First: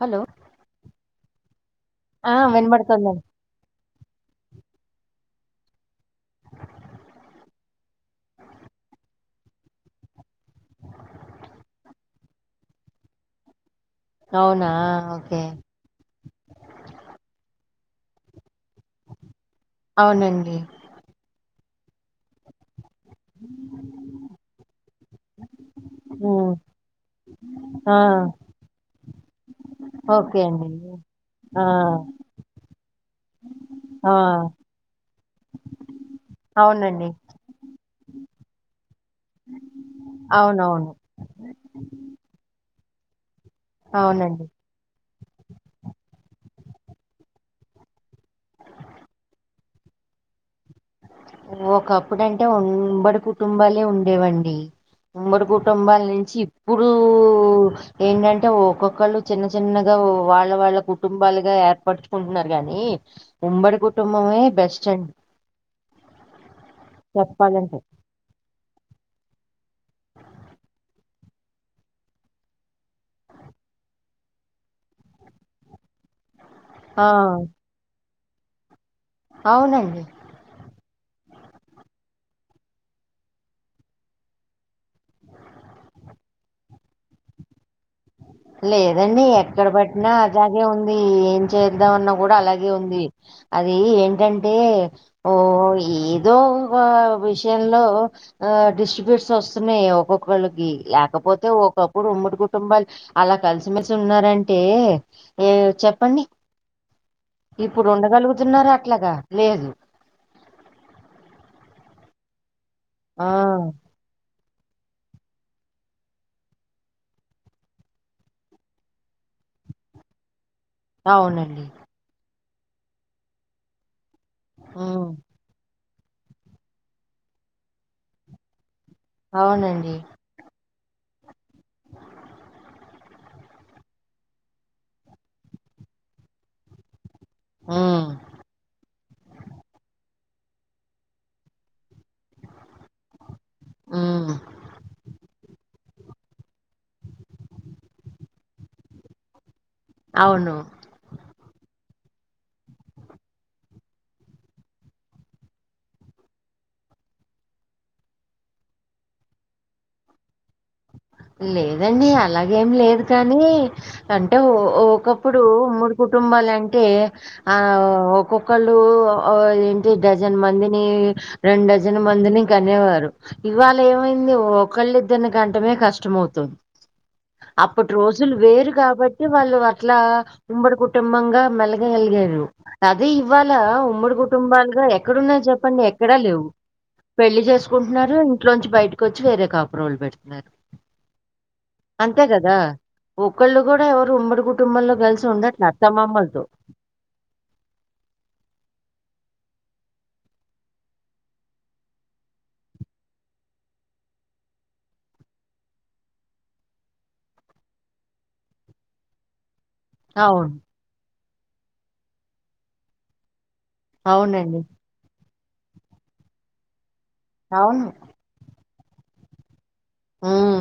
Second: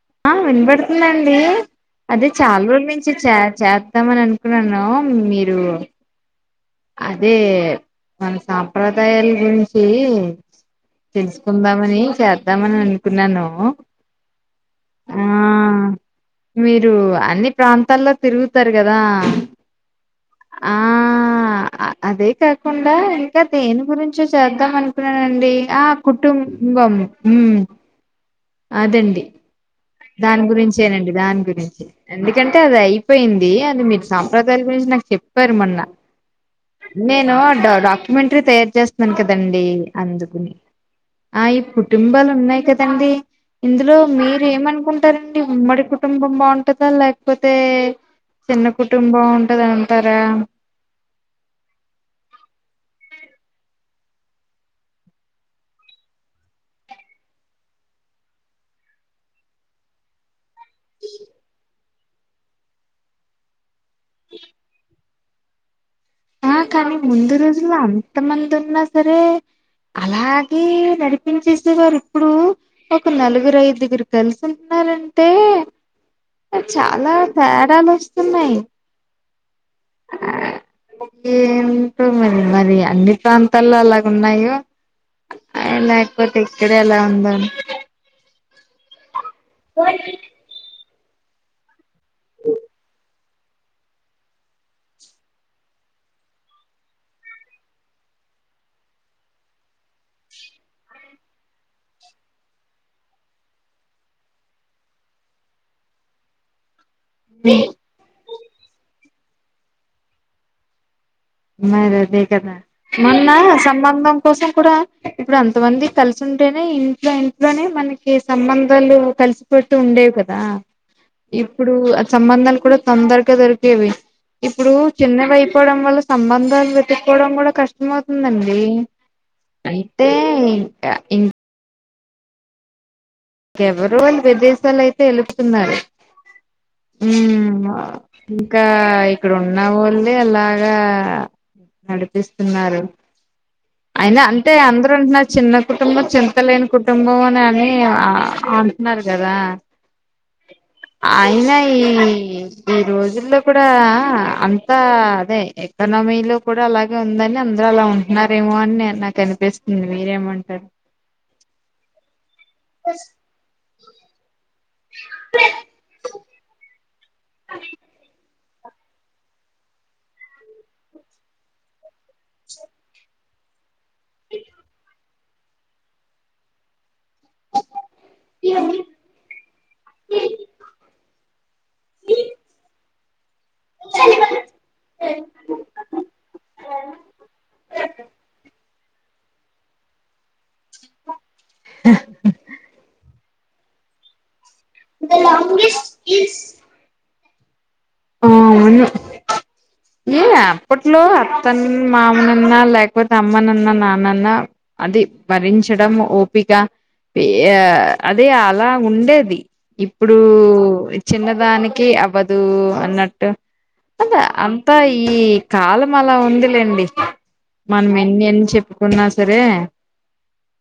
Hello ఆ వినపడుతుందండి అదే ఆ చాలా రోజుల నుంచి వినబడుతుందండి చే చేస్తామని అనుకున్నాను ను మీరు అదే మన సాంప్రదాయాల గురించి తెలుసుకుందామని చేద్దామని అనుకున్నాను అవునా ఆ ఓకే మీరు అన్ని ప్రాంతాల్లో తిరుగుతారు కదా అవునండి ఆ ఆ అదే కాకుండా ఇంకా దేని గురించొ చేద్దాం అనుకున్నానండి ఆ ఉమ్ కుటుంబం ఊ ఆ అదండి ఓకే దాని అండి గురించేనండి దాని ఆ గురించి ఎందుకంటే అది అయిపోయింది ది అది మీరు ఆ సాంప్రదాయాల గురించి నాకు చెప్పారు మొన్న అవునండి నేను డా డాక్టర్ ఇమంటరీ తయారు చేస్తున్నాను కదండి అందుకుని అవునవును ఆ ఇప్పుడు కుటుంబాలు ఉన్నాయి కదండి ఇందులో మీరు అవునండి ఏమను కుంటారండి ఉమ్మడి కుటుంబం బాగుంటందా లేకపోతే చిన్న కుటుంబం ఉంటంది అంటారా ఒకప్పుడు అంటే ఉంబడి కుటుంబాలే ఉండేవండి ఉమ్మడి కుటుంబాల నుంచి ఇప్పుడు ఏంటంటే ఒక్కొక్కళ్ళు చిన్న చిన్నగా ఓ వాళ్ళ వాళ్ళ కుటుంబాలుగా ఏర్పడుచుకుంటున్నారు కానీ ఉమ్మడి కుటుంబమే బెస్ట్ అండి ఆ కానీ ముందు రోజుల్లో చెప్పాలంటే అంత మంది ఉన్నా సరే అలాగే నడిపించేసే వారు ఇప్పుడు ఒక నలుగురు ఐదుగురు కలిసి ఉంటున్నారు అంతే ఆ చాలా తేడాలు వస్తున్నాయి అవునండి ఏంటో మరి మరి అన్ని ప్రాంతాల్లో అలాగ ఉన్నాయో అ లేకపోతే ఇక్కడే ఎలా ఉందా లేదండి ఎక్కడ పట్టినా అలాగే ఉంది ఏం చేద్దామన్నా కూడా అలాగే ఉంది అది ఏంటంటే ఓ ఏదో వ విషయంలో ఆ డిస్ట్రిబ్యూట్స్ వస్తున్నాయి ఒక్కొక్కళ్ళకి లేకపోతే ఒక్కొక్కడు ఉమ్మడి కుటుంబాలు అలా కలిసిమెలిసి ఉన్నారంటే ఏ చెప్పండి ఇప్పుడు ఉండగలుగుతున్నారా అట్లగా లేదు మారి అదే కదా ఆ మొన్న సంబంధం కోసం కూడా ఇప్పుడు అంత మంది కలిసి ఉంటేనే ఇంట్లో ఇంట్లోనే మనకి సంబంధాలు కలిసిపట్టు ఉండేవి కదా అవునండి ఇప్పుడు ఆ సంబంధాలు కూడా తొందరగా దొరికేవి ఇప్పుడు ఉమ్, చిన్నవి అయిపోవడం వల్ల సంబంధాలు వెతుక్కకోవడం కూడా కష్టం అవుతుందండి అవునండి అంటే ఇం ఇంకా ఎవరో వాల్ విదేశాలయితే ఎలుపుతున్నారు ఉ ఆ ఉమ్, ఇంకా ఇక్కడ ఉన్నవాళ్ళు అంటే అలాగా నడిపిస్తున్నారు అయినా ఉమ్, అంటే అందరూ అంటున్నారు చిన్న కుటుంబం చింతలేని కుటుంబం అని అని ఆ అంటున్నారు కదా అవును అయినా ఈ ఈ రోజుల్లో కూడా అంతా అదే ఎకానమీ లో కూడా అలాగే ఉందని అందరు అలా ఉంటున్నారేమో అని నాకు అనిపిస్తుంది మీరేమంటారు లేదండి అలాగేం లేదు కానీ అంటే ఒకప్పుడు ఉమ్మడి కుటుంబాల అంటే ఆ ఒక్కొక్క ఒకళ్ళు ఆ ఏంటి డజన్ మందిని రెండు డజన్ మందిని కనేవారు ఇవాళ ఏమైంది ఒకళ్ళిద్దరిని కంటమే కష్టంమవుతుంది అప్పటి రోజులు వేరు కాబట్టి వాళ్ళు అట్లా ఉమ్మడి కుటుంబంగా మెల ఉండగలిగారు అది ఇవాళ ఉమ్మడి కుటుంబాలుగా ఎక్కడున్నాయి చెప్పండి ఎక్కడా లేవు పెళ్లి చేసుకుంటున్నారు ఇంట్లోంచి బయటి కొచ్చి వేరే కాపురాలు పెడుతున్నారు అంతే కదా ఒకళ్ళు కూడా ఎవరు ఉమ్మడి కుటుంబంలో కలిసి ఉండట్ల అత్తమామ్మలతో ఆ అవును ఏ అప్పట్లో అత్తను మామనన్నా లేకపోతే అమ్మనన్నా నాన్నన్నా అది భరించడం ఓపిక అదే అదే అలా ఉండేది ఇప్పుడు అవును. చిన్నదానికి అవ్వదు అన్నట్టు అదె అవునండి. అంతా ఈ కాలం అలా ఉందిలేండి అవును. మనం ఎన్ని ఎన్ని చెప్పుకున్నా సరే హ్మ్.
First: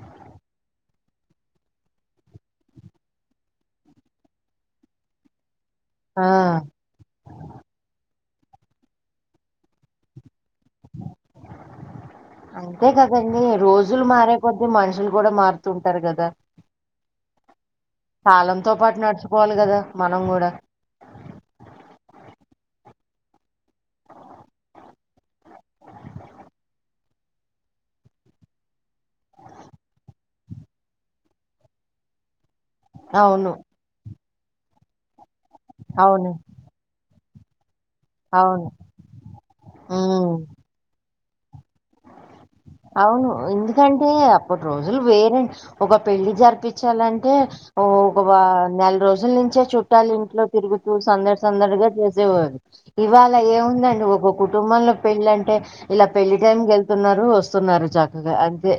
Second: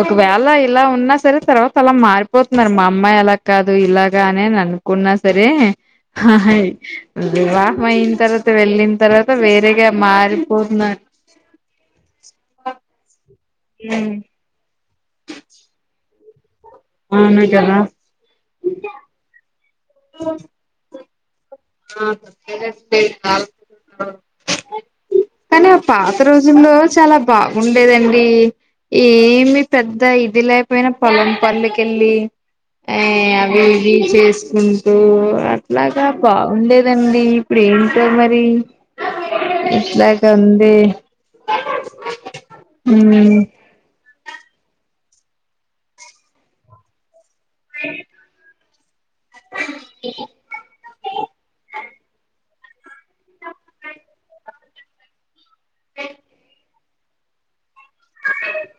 ఒకవేళ ఇలా ఉన్నా సరే తర్వాత అలా మారిపోతున్నారు మా అమ్మాయి అలా కాదు ఇలాగా అనిని అనుకున్నా సరే ఆ! అహై వివాహం అయిన తర్వాత వెళ్ళిన తర్వాత వేరేగా మారి [unintelligible] అ రోజులు మారే కొద్దీ మనుషులు కూడా మారుతుంటారు కదా అవును కదా కాలంతో పాటు నడుచుకోవాలి కదా మనం కూడా [unintelligible] కాని పాత రోజుల్లో చాలా బాగుండేదండి ఏమి పెద్ద ఇది లేపోయినా పొలం పనులకెళ్ళి అ అవును. అవి ఇవి చేసుకుంటూ అట్లాగా అవును. బాగుండేదండి ఏంటో మరి అవును. ఇట్లాగ హ్మ్. ఉంది అవును ఉమ్ ఎందుకంటే అప్పుటి రోజులు వేరే ఒక పెళ్ళి జరిపించాలంటే టె ఒక నెల రోజుల నుంచే చుట్టాలు ఇంట్లో తిరుగుతూ సందడి సందడిగా చేసె వారుఇవాళ ఏముందండి ఒక కుటుంబంలో పెళ్ళ అంటే ఇలా పెళ్లి టైం కి వెళ్తున్నారు వస్తు న్నారు చక్కగా అంతే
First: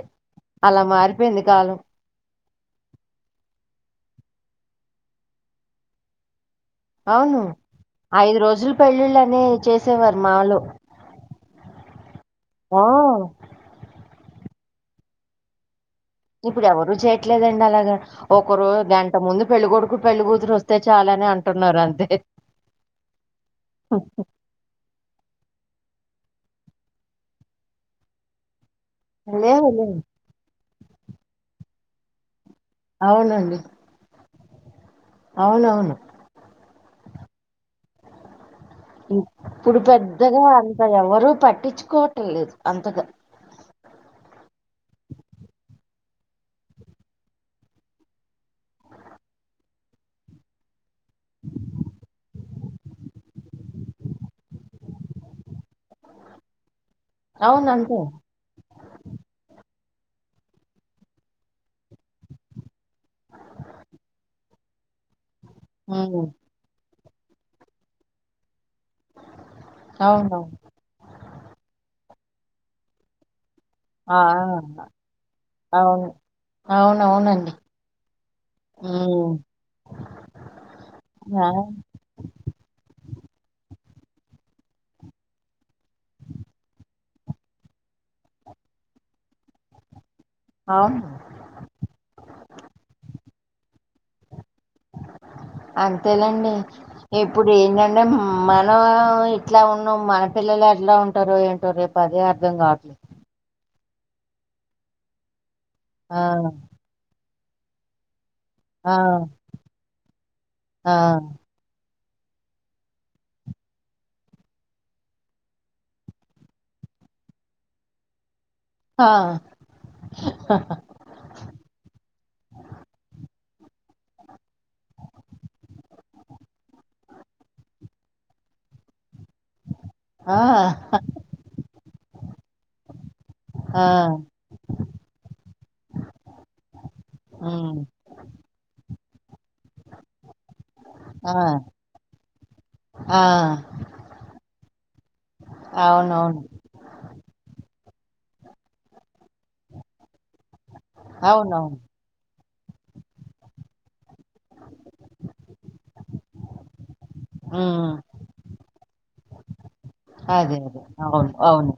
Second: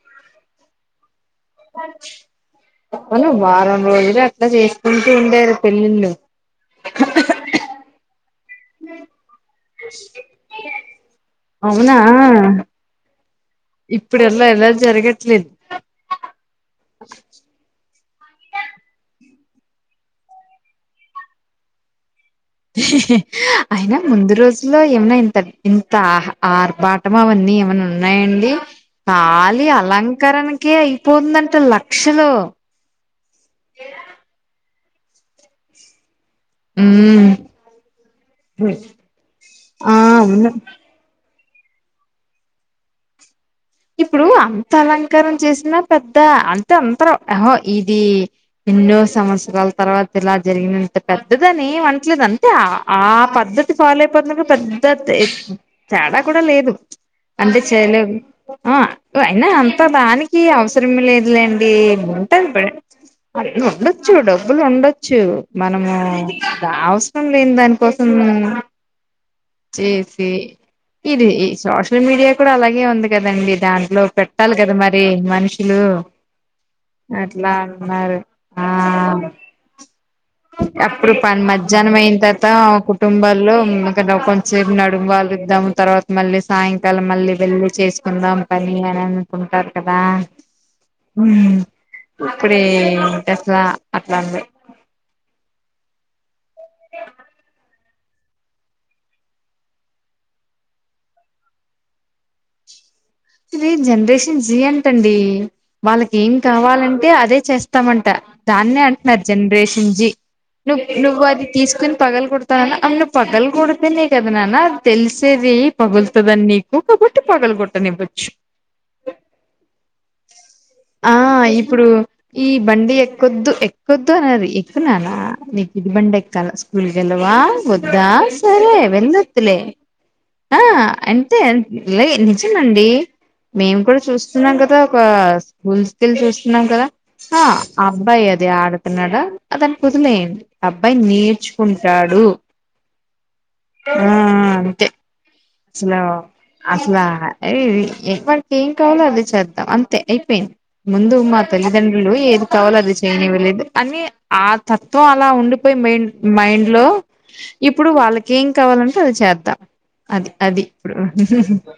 అలా మారి అవును వారం రోజులు అట్లా చేసుకుంటూ ఉండేరు పెళ్ళిళ్ళు అవును ఐదు రోజులు పెళ్ళిళ్ళు అనే చేసేవారు మాలొ అవునా ఇప్పుడుల్లా అలా జరగట్లేదు ఇప్పుడు ఎవరూ చేయట్లేదండి అలాగా ఒకరు గంట ముందు పెళ్ళి కొడుకు పెళ్ళి కూతురు వస్తే చాలని అంటున్నారు అంతే అయినా ముందు రోజుల్లో ఏమన్నా ఇంత అహ ఆర్బాటం అవన్నీ ఏమన్న ఉన్నాయండి తాళీ లేదు లేదు. అలంకరణ కి కే అయిపోతందంట లక్షలు అవునండి అవునవును మ్ ఇప్పుడు పెద్దగా అంత గ ఎవరూ పట్టించుకోవటం లేదు అంతగా ఇప్పుడూ అంత అలంకారం చేసినా పెద్ద అంత అంతరుఅహొ ఇదీ ఎన్నో సంవత్సరాల తర్వాత ఇలా జరిగిన పెద్దదని ఏవనట్లేదు అంతే ఆ పద్ధతి ఫాలో అయిపోతునరు గ పెద్ద తే తేడా కూడా లేదు అంటే అవును అంతే చేయలే ఆ అయినా అంత దానికి అవసరం లేదులేండి ఉంటది ఉండొచ్చు డబ్బులు ఉండొచ్చు మనము హ్మ్ అవసరం లేని దానికోసం చేసే అవునవును ఇది ఈ సోషల్ మీడియా కూడా అలాగే ఉంది కదండి దాంట్లో ఆ పెట్టాలి కదా ఆ! మరి మనుషులు అవును అట్లా అవునవునండి అన్నారు ఆ హ్మ్ అప్పుడు పని ఆ మధ్యాహ్నం అయిన తర్వాత కుటుంబాల్లో కొంచసేపు నడుం వాళ్ళిద్దాము తర్వాత మళ్ళీ సాయంకాలం మళ్ళీ వెళ్లి చేసి కుందాం పని అని అనుకుంటారు కదా అవును ఇప్పుడే అట్లా అట్లాంది అంతేలెండి ఎప్పుడు ఏం అంటే మనం ఇట్లా ఉన్నాం మన పిల్లలు ఎట్లా ఉంటారు ఏంటో రేపు అదే అర్ధం కావట్లే జనరేషన్ జీ అంటండి వాళ్ళకి ఆ ఏం కావాలంటే అదే చేస్తామంట దాన్నే ఆ అంటున్నారు జనరేషన్ జి నువ్ ఆ నువ్వు అది తీసుకుని పగలు కొడతాన్న అ పగలు కొడతేనే కదా నాన్న తెలిసేది పగులుతుదని నీకు ఉట్టి పగలుగొట్ట ని ఆ ఆ ఇప్పుడు ఈ బండి ఎక్కొద్దు ఎక్కొద్దు అన్నారు ఎక్కుననా నీకు ఇది బండి ఎక్కాల స్కూల్కిళ్లవాల [unintelligible] ఆ వద్దా సరే వెల్లు లే ఆ అంటే ఏ నిజమండి మేము ఆ కూడా చూస్తున్నాం కదా ఒక స్కూల్స్క వెళ్ళి చూస్తున్నాం కదా ఆ హ్మ్ అబ్బాయి అది ఆడతున్నాడ అతనికి కుదులేయండి అబ్బాయి ఆ నేర్చుకుంటాడు ఆ ఆ అంతే అసలు అవునవును అసలా ఏ వాకి ఏం కావాలో అదే చేత్తా అంతే అయిపోయింది ముందు మా అవునవును తల్లిదండ్రులు ఏది తవాలది చేని వెలేదు అన్ని [unintelligible] ఆ తత్వం అలా ఉండిపోయి మైండ్ మైండ్ లో హ్మ్ ఇప్పుడు వాళ్ళకి ఏం కావాలంటే అది చే త్త అది అదే అది అదే ఇప్పుడు అవును అవును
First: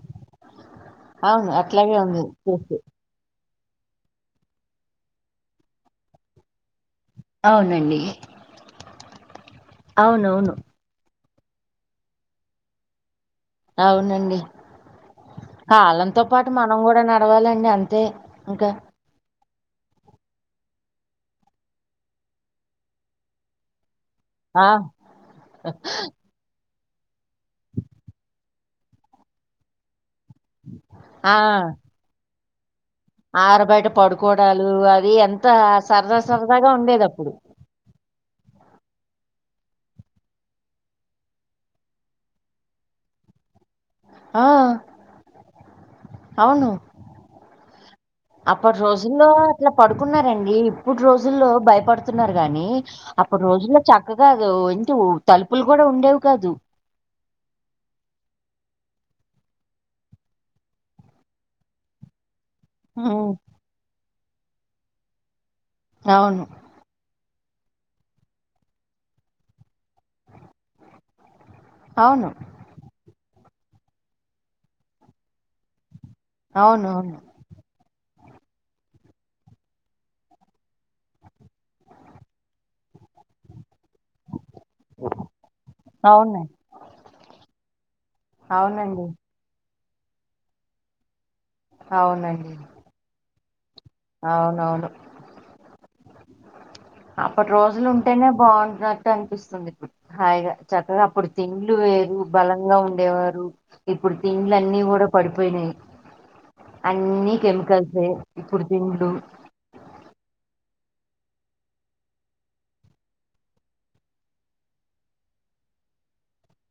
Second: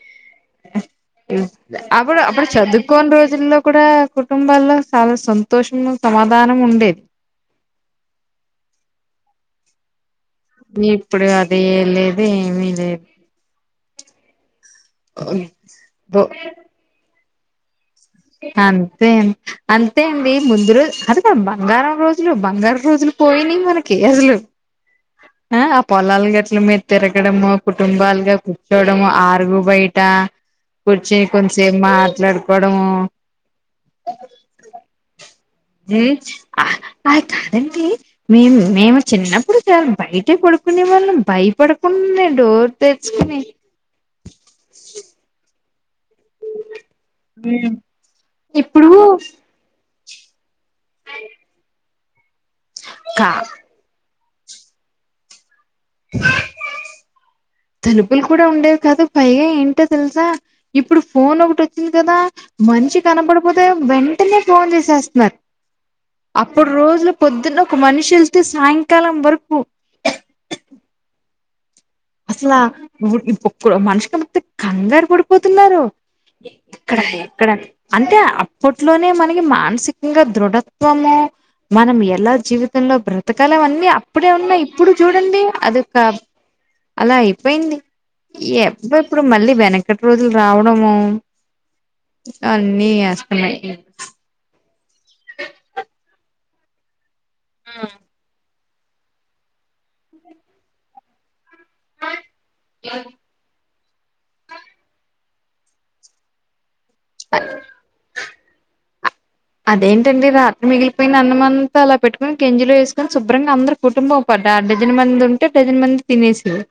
అవును అట్లాగే అప్పుడు ఉంది అప్పుడు చూసి చదుకో ల్లో కూడా కుటుంబాల్లో చాలా సంతోషము సమాధానం ఉండేది అవునండి అవునవును ఇప్పుడు అది లేదు ఏమి లేదు అవునండి కాలంతో పాటు మనం కూడా నడవాలండి అంతే ఇంకా అంతే అంతే అండి ముందు రోజు అది కదా బంగారం రోజులు బంగారం రోజులు పోయినయి మనకి కే అసలు ఆ ఆ పొలాల గట్ల మీ తిరగడము కుటుంబాలుగా కూర్చోవడము అరుగు బయట ట కూర్చొని కొంచసేపు మాట్లాడుకోవడము ఆర బయట పడుకోవడాలు అవి ఎంత ఉం సరదా అ సరదాగా ఉండేది అది అప్పుడు కాదండి మేము మేము చిన్నప్పుడు చాల బయట పడుకునే వాళ్ళం భయపడుకుండా డోర్ తెరుచుకుని ఆ అవును అప్పటి ఇప్పుడు రోజుల్లో అట్లా పడుకున్నారండి ఇప్పుటు రోజుల్లో భయపడుతున్నారు గాని కా అప్పుడు రోజుల్లో చక్కగా ఇంటి తలుపు తలుపులు కూడా ఉండేవి కాదు తలుపులు కూడా ఉండేవి కాదు పైగా ఏంటో తెలుసా ఇప్పుడు ఫోన్ ఒకటి వచ్చింది కదా మనిషి ఉమ్, కనపడపోతే వెంటనే ఫోన్ చేసేస్తున్నారు అవును అప్పుడు రో పొద్దున్న ఒక మనిషి వెళ్తే సాయంకాలం వరకు అవును అసలా మనిషి కనపడకపోతే కంగారు పడిపోతున్నారు అవును ఎక్కడ అవును ఎక్కడ అని ఆ అప్పట్లోనే మనకి మానసికంగా దృఢత్వము మనం ఎలా జీవితంలో బ్రతకాలం అన్నీ అప్పుడే ఉన్నా ఇప్పుడు చూడండి అదక అవును అలా అయిపోయింది ఎప్పు అవునండి ఎప్పుడు మళ్ళీ వెనకటి రోజులు రావడము అవునండి అన్నీ వస్తున్నాయి అవునవును అప్పటి రోజులు ఉంటేనే బాగుంటున్నట్టు అనిపిస్తుంది ఇప్పుడు హాయిగా చక్కగా అప్పుడు తిండ్లు వేరు బలంగా ఉండేవారు ఇప్పుడు తిండ్లు అన్ని కూడా పడిపోయినాయి అన్ని కెమికల్సే ఇప్పుడు దిండ్లు అదేంటండి రాత్రి మిగిలిపోయిన అన్నమంత అలా పెట్టుకుని గంజిలో వేసుకొని శుభ్రంగా అందరు కుటుంబం పా డజన్ మంది ఉంటే డజన్ మంది తినేసే వా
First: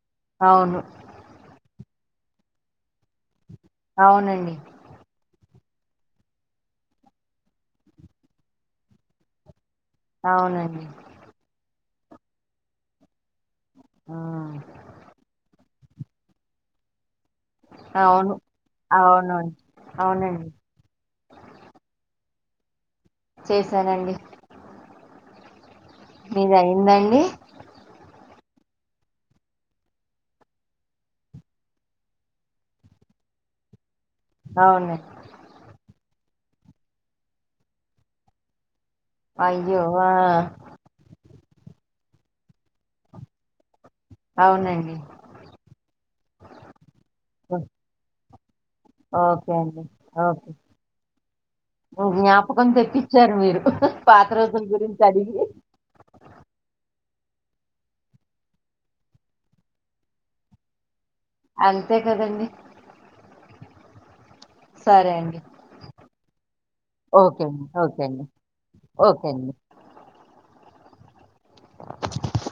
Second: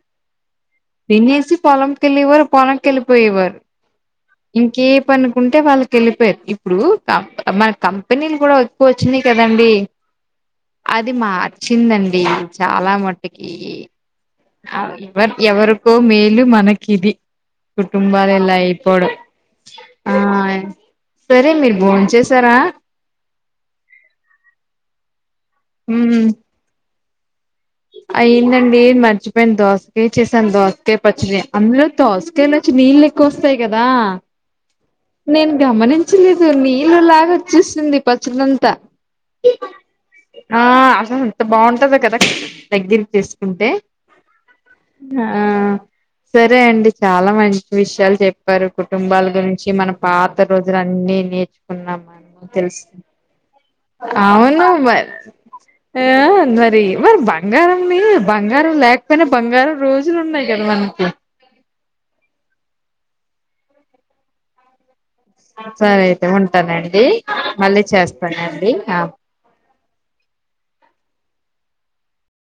అవును తిన్నేసి పొలంకెళ్ళేవారు పొలంకి వెళ్ళిపోయేవారు అవునండి ఇంకే పనుకుంటే వాళ్ళకి వెళ్ళిపోయారు ఇప్పుడు కా మన కంపెనీలు కూడా ఎక్కువ వచ్చినాయి కదండి అవునండి అది మా వచ్చి అది చాలా మట్టుకి ఉమ్, ఎవరు ఎవ కో మేలు మనకిది కుటుంబాలు అవును ఇలా అయిపోవడం అవునండి ఆ అవునండి సరే మీరు భోం చేసారా చేశానండి మీది అయిందా అండి అయియందండి మర్చిపోయింది దోసకాయ చేసాను దోసకాయ పచ్చిడి అందులో దోసకాయలు వచ్చి నీళ్ళు కోస్తాయి కదా అవునండి నేను గమనించలేదు నీళ్ళలాగా వచ్చేసింది పచ్చలంతా అయ్యో ఆ బాగుంటది కదా దగ్గరకి వేసుకుంటే అవునండి ఆ సరే అండి చాలా ఓ- మంచి విషయాలు చెప్ పారు కుటుంబాల ఓకే గురించి అండి మన పాత ఓకే రోజులు అన్ని నేర్చుకున్నాం మనము జ్ఞాపకం తెలుసు తెప్పించారు మీరు పాత రోజుల అవును గురించి మరి అడిగి ఆ అందరికీ మరి బంగారంనీ బంగారం లేకపోయినా బంగారం రోజులు ఉన్నాయి కదా మనకి అంతే కదండి సరే అండి సరే అయితే ఉంటానండి ఓకే అండి మళ్ళీ ఓకే అండి చేస్తానండి ఓకే అండి